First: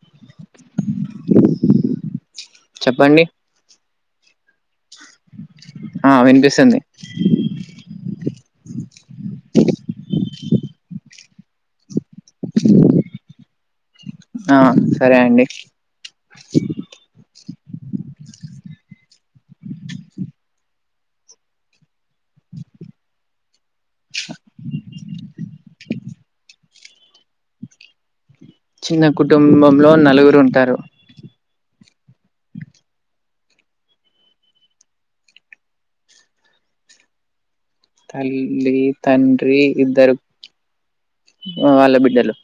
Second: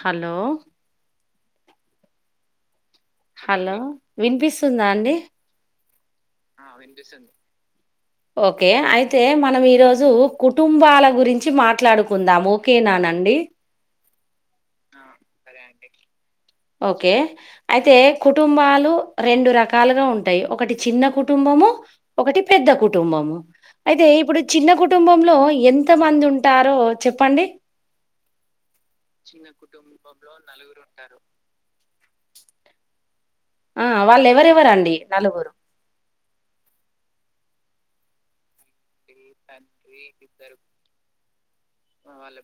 Hello చెప్పండి hello వినిపిస్తుందా అండి ఆ వినిపిస్త్ ఆ వినిపిస్తుంది ఓకే అయితే మనం ఈరోజు కుటుంబాల గురించి మాట్లాడు కుందాం ఓకేనానండి ఆ సరే అండి ఓకే అయితే కుటుంబాలు రెండు రకాలుగా ఉంటాయి ఒకటి చిన్న కుటుంబము ఒకటి పెద్ద కుటుంబము అయితే ఇప్పుడు చిన్న కుటుంబంలో ఎంత మంది ఉంటారో చెప్పండి చిన్న కుటుంబంలో నలుగురు ఉంటారు ఆ వాళ్ళు ఎవరెవరండి నలుగురు తల్లి తండ్రి ఇద్దరు ఆ వాళ్ళ బిడ్డలు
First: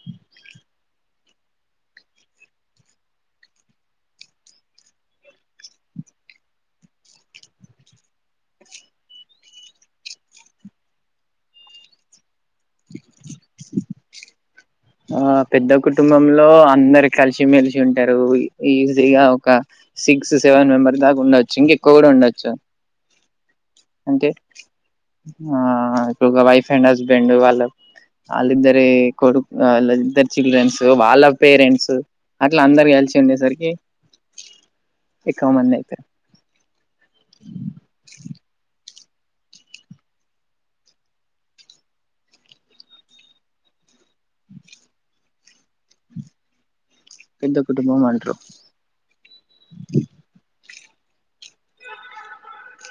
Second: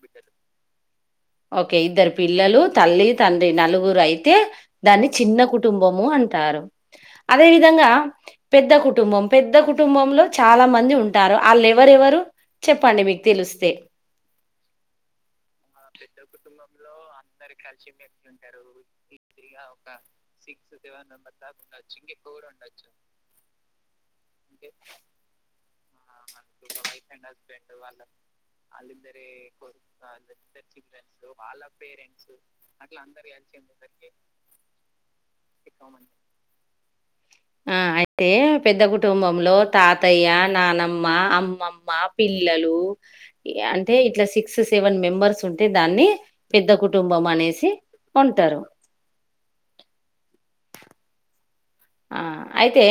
ఓకే ఇద్దరు పిల్లలు తల్లి తండ్రి నలుగురు అయితే దాన్ని చిన్న కుటుంబము అంటారు అదే విధంగా పెద్ద కుటుంబం పెద్ద కుటుంబంలో చాలా మంది ఉంటారు ఆళ్ళు ఎవరెవరు చెప్పండి మీకు తెలిస్తే ఆ పెద్ద కుటుంబంలో అందరు కలిసిమెలిసి ఉంటారు ఈ ఇగ ఒక సిక్స్ సెవెన్ మెంబర్ దాకా ఉండచ్చు ఇంకా ఎక్కువ కూడా ఉండొచ్చు అంటే ఆ ఇప్పుడు ఒక వైఫ్ అండ్ హస్బెండ్ వాళ్ళ అళ్ళ ఇద్దరి కొడు ఆళ్ళ ఇద్దరి చిల్డ్రెన్స్ వాళ్ళ పేరెంట్స్ అట్లా అందరు కలిసి ఉండేసరికి ఎక్కువ మంది అయితరు ఆ అయితే పెద్ద కు టుంబంలో తాతయ్య నానమ్మ అమ్మమ్మ పిల్లలు ఇయా అంటే ఇట్లా సిక్స్ సెవెన్ మెంబర్స్ ఉంటే దాన్ని పెద్ద కు టుంబం పెద్ద అనేసి కుటుంబం అంటారు ఆ అయితే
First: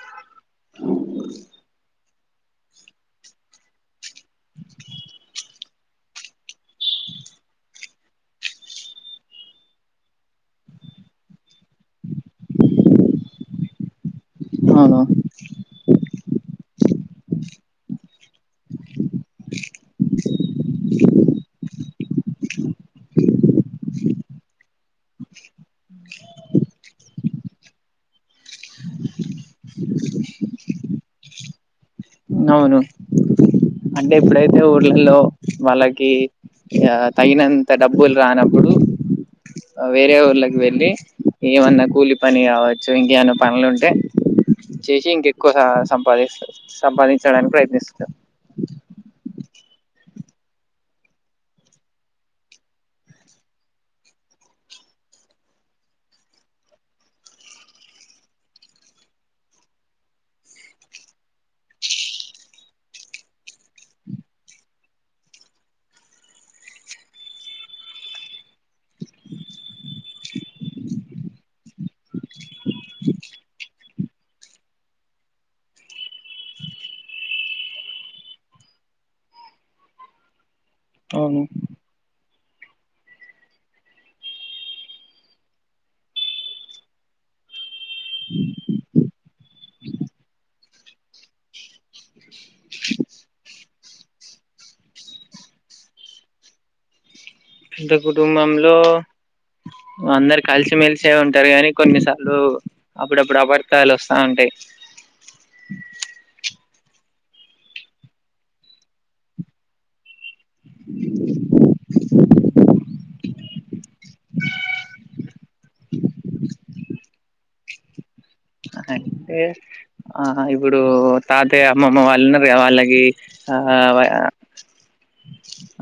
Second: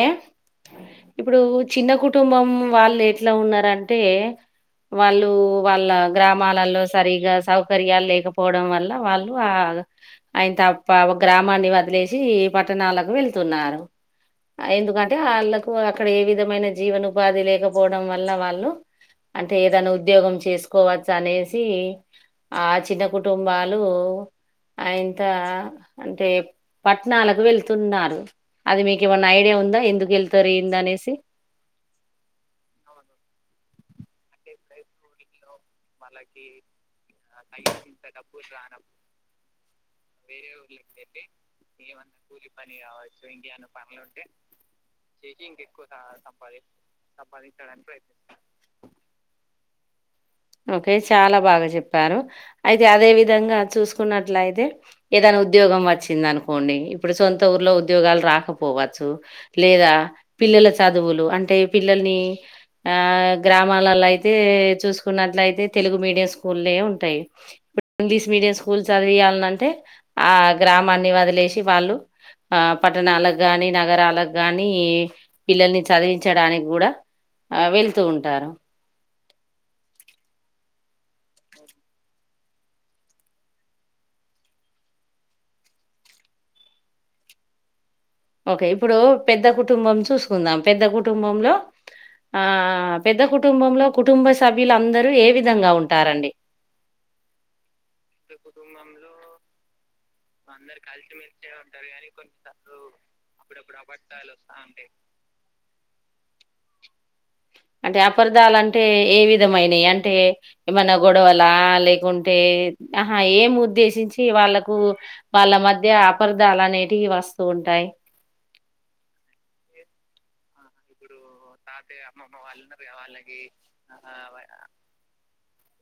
ఇప్పుడు చిన్న కుటుంబం వాళ్ళు ఎట్లా ఉన్నారం టే వాళ్ళు వాళ్ళ గ్రామాలలో సరిగా సౌకర్యాలు లేకపోవడం వల్ల వాళ్ళు ఆ ఆయన తప్ప ఒక గ్రామాన్ని వదిలేసి పట్టణాలకు వెళ్తున్నారు అవును ఎందుకంటే వాళ్ళలకు అక్కడ ఏ విధమైన జీవనఉపాధి లేకపోవడం వల్ల వాళ్ళు అంటే ఏదైనా ఉద్యోగం చేసుకోవచ్చు అనేసి ఆ చిన్న కుటుంబాలు అ ఇంత అంటే పట్టణాలకు వెళ్తున్నారు అది మీకు ఏమన్నా ఐడియా ఉందా ఎందుకు వెళ్తారు ఏంద అనేసి. అవును అంటే ఎప్పుడైతే ఊర్ళలో వాళ్ళకి యా తగినంత డబ్బులు రానప్పుడు వేరే ఊళ్ళకి వెళ్ళి ఏమన్నా కూలి పని కావచ్చు ఇంకేమన్న పనులుంటే చేసి ఇంకెక్కువ సంపాదిస్ సంపాదించడానికి ప్రయత్నిస్తారు ఓకే చాలా బాగా చెప్పారు అయితే అదే విధంగా చూసుకున్నట్ల అయితే ఏదైనా ఉద్యోగం వచ్చింది అనుకోండి ఇప్పుడు సొంత ఊర్లో ఉద్యోగాలు రాకపోవచ్చు లేదా పిల్లల చదువులు అంటే పిల్లలనీ ఆ గ్రామాలలో అయితే చూసుకో న్నట్లయితే తెలుగు మీడియం స్కూల్ ఉంటాయి ఇప్పుడు ఇంగ్లీష్ మీడియం స్కూల్ స్కూల్ చదివయాలనింటే ఆ గ్రామాన్ని వదిలేసి వాళ్ళు ఆ పట్టణాలకు గానీ నగరాలకు గాని పిల్లల్ని చదివించడానికి కూడా ఆ వెళ్తూ ఉంటారు అవును ఓకే ఇప్పుడు పెద్ద కుటుంబం చూసుకుందాం పెద్ద కుటుంబంలో ఆ పెద్ద కుటుంబంలో కుటుంబ సభ్యులు అందరూ ఏ విధంగా ఉంటారండి ఇంకా కుటుంబంలో అందరు కలిసిమెలిసే ఉంటారు గాని కొన్నిసార్లు అప్పుడప్పుడు అపటికాయలు వస్తా ఉంటాయి అంటే అపర్ధాలుంటే ఏ విధమైనయి అంటే ఏమన్నా గొడవల లేకుంటే ఆహా ఏం ఉద్దేశించి టి వాళ్ళలకు వాళ్ళ మధ్య అపర్ధాలు అనేటివి వస్తూ ఉంటాయి అంటే ఆ ఇప్పుడు తాతే అమ్మమ్మ వాళ్ళు ఉన్నారుగా వాళ్ళుకి ఆ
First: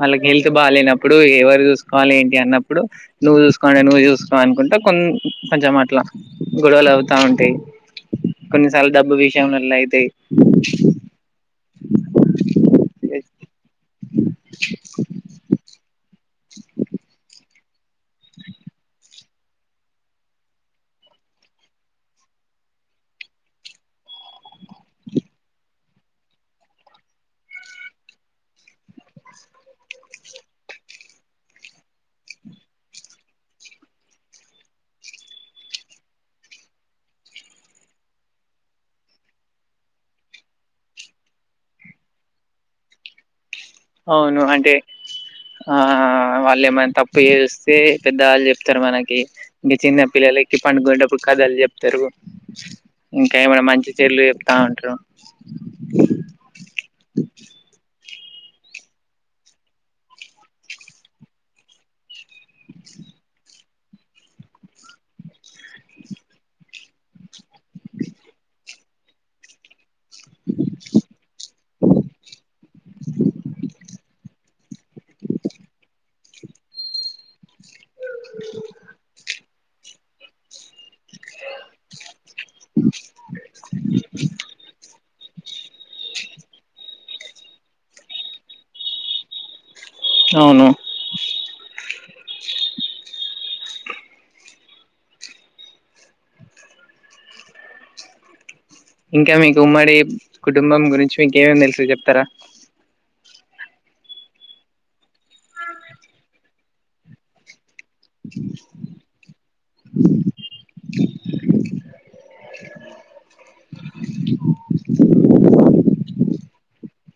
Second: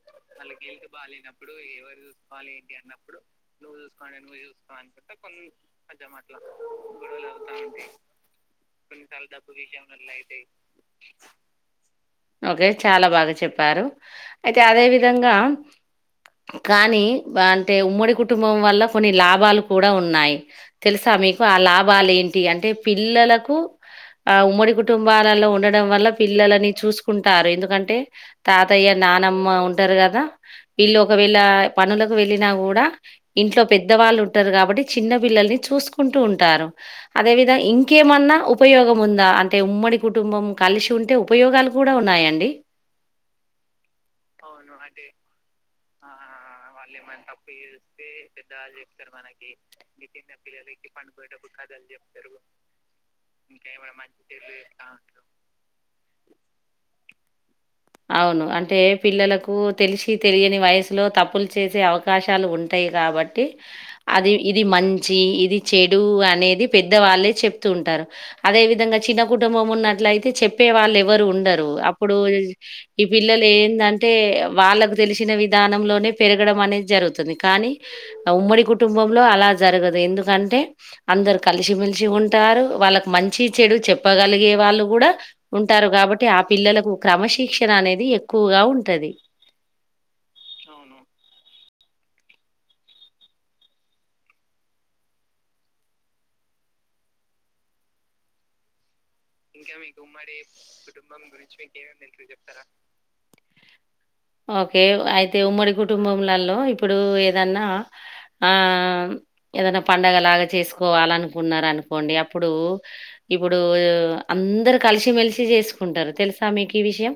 వాళ్ళకి హెల్త్ బాలేనప్పుడు ఎవరు చూసుకోవాలి ఏంటి అన్నప్పుడు నువ్వు చూసుకోండి నువ్వు చూసుకోవ అనుకుంటా కొ కొంచెం అట్లా గొడవలు అవుతా ఉంటాయి కొన్నిసార్లు డబ్బు విషాము వల్ల అయితే ఓకే చాలా బాగా చెప్పారు అయితే అదే విధంగా కానీ అంటే ఉమ్మడి కుటుంబం వల్ల కొన్ని లాభలు కూడా ఉన్నాయి తెలుసా మీకు ఆ లాభాలు ఏంటి అంటే పిల్లలకు ఆ ఉమ్మడి కుటుంబాలలో ఉండడం వల్ల పిల్లలని చూసుకుంటారు ఎందుకంటే తాతయ్య నానమ్మ ఉంటారు కదా వీళ్ళు ఒకవేళ పనులకు వెళ్ళిన కూడా ఇంట్లో పెద్ద వాళ్ళు ఉంటారు కాబట్టి చిన్న పిల్లల్ని చూసుకుంటూ ఉంటారు అదేవిధం ఇంకేమన్నా ఉపయోగం ఉందా అంటే ఉమ్మడి కుటుంబం కలిసి ఉంటే ఉపయోగాలు కూడా ఉన్నాయండి అవును అంటే ఆ ఏమని తప్పు చేస్తే పెద్దవాళ్ళు చెప్తారు మనకి ఇంకా చిన్న పిల్లలకి పండుకునేటప్పుడు కధాలు చెపుతారు తెరుగు ఇంకా ఏమైనా మంచి చర్లు చెప్తా ఉంటారు అవును అంటే పిల్లలకు తెలిసి తెలియని వయసులో తప్పులు చేసే అవకాశాలు ఉంటాయి కాబట్టి అది ఇది మంచి ఇది చెడు అనేది పెద్ద వాళ్ళే చెప్తు ఉంటారు అదే విధంగా చిన్న కుటుంబం ఉన్నట్ల అయితే చెప్పే వాళ్ళు ఎవరు ఉండరు అప్పుడు ఈ పిల్లలు ఏంటంటే వాళ్ళకు తెలిసిన విధానంలోనే పెరగడం అనేది జరుగుతుంది కానీ ఉమ్మడి కుటుంబంలో అలా జరగదు ఎందుకంటే అందరు కలిసిమెలిసి ఉంటారు వాళ్ళకి మంచి చెడు చెప్పగలిగే వాళ్ళు కూడా ఉంటారు కాబట్టి ఆ పిల్లలకు క్రమశిక్షణ అనేది ఎక్కువగా ఉంటది అవును ఇంకా మీకు ఉమ్మడి కుటుంబం గురించి మీకేమేమి తెలుసు చెప్తారా ఓకే అయితే ఉమ్మడి కుటుంబంలలో ఇప్పుడు ఏదన్నా ఆ ఏదైనా పండగలాగా చేసుకోవాల అనుకున్న అనుకోండి అప్పుడు ఇప్పుడు అందరు కలిసిమెలిసి చేసుకుంటారు తెలుసా మీకు ఈ విషయం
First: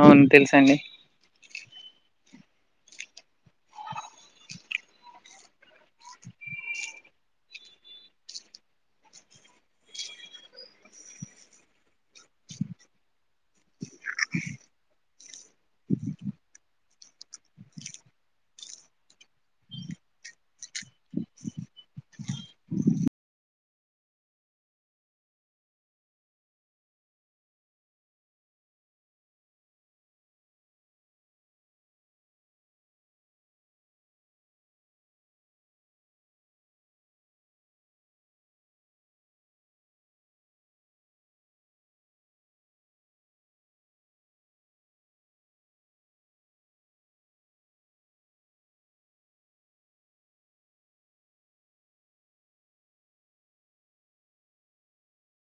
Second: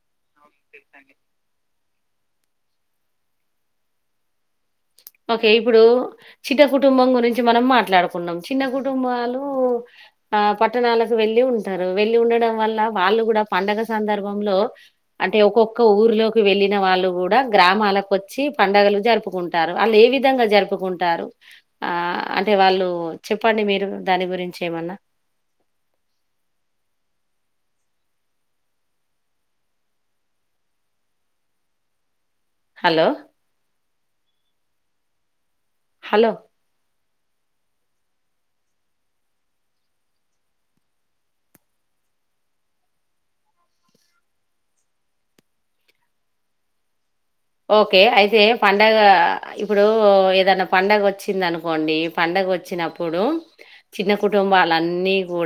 అవును తెలుసు అండి అే ఓకే ఇప్పుడు చిన్న కుటుంబం గురించి మనం మాట్లాడుకున్నాం చిన్న కుటుంబాలు ఆ పట్టణాలకు వెళ్లి ఉంటారు వెళ్ళి ఉండడం వల్ల వాళ్ళు కూడా పండగ సందర్భంలో అంటే ఒక్కొక్క ఊర్లోకి వెళ్ళిన వాళ్ళు కూడా గ్రామాలకు వచ్చి పండుగలు జరుపుకుంటారు వాళ్ళు ఏ విధంగా జరుపుకుంటారు ఆ అంటే వాళ్ళు చెప్పండి మీరు దాని గురించి ఏమన్నా హలో హలో ఓకే అయితే పండగ ఇప్పుడు ఏదన్న పండగ వచ్చింది అనుకోండి పండగ వచ్చినప్పు ఇప్పుడు చిన్న కుటుంబాలన్నీ కూడా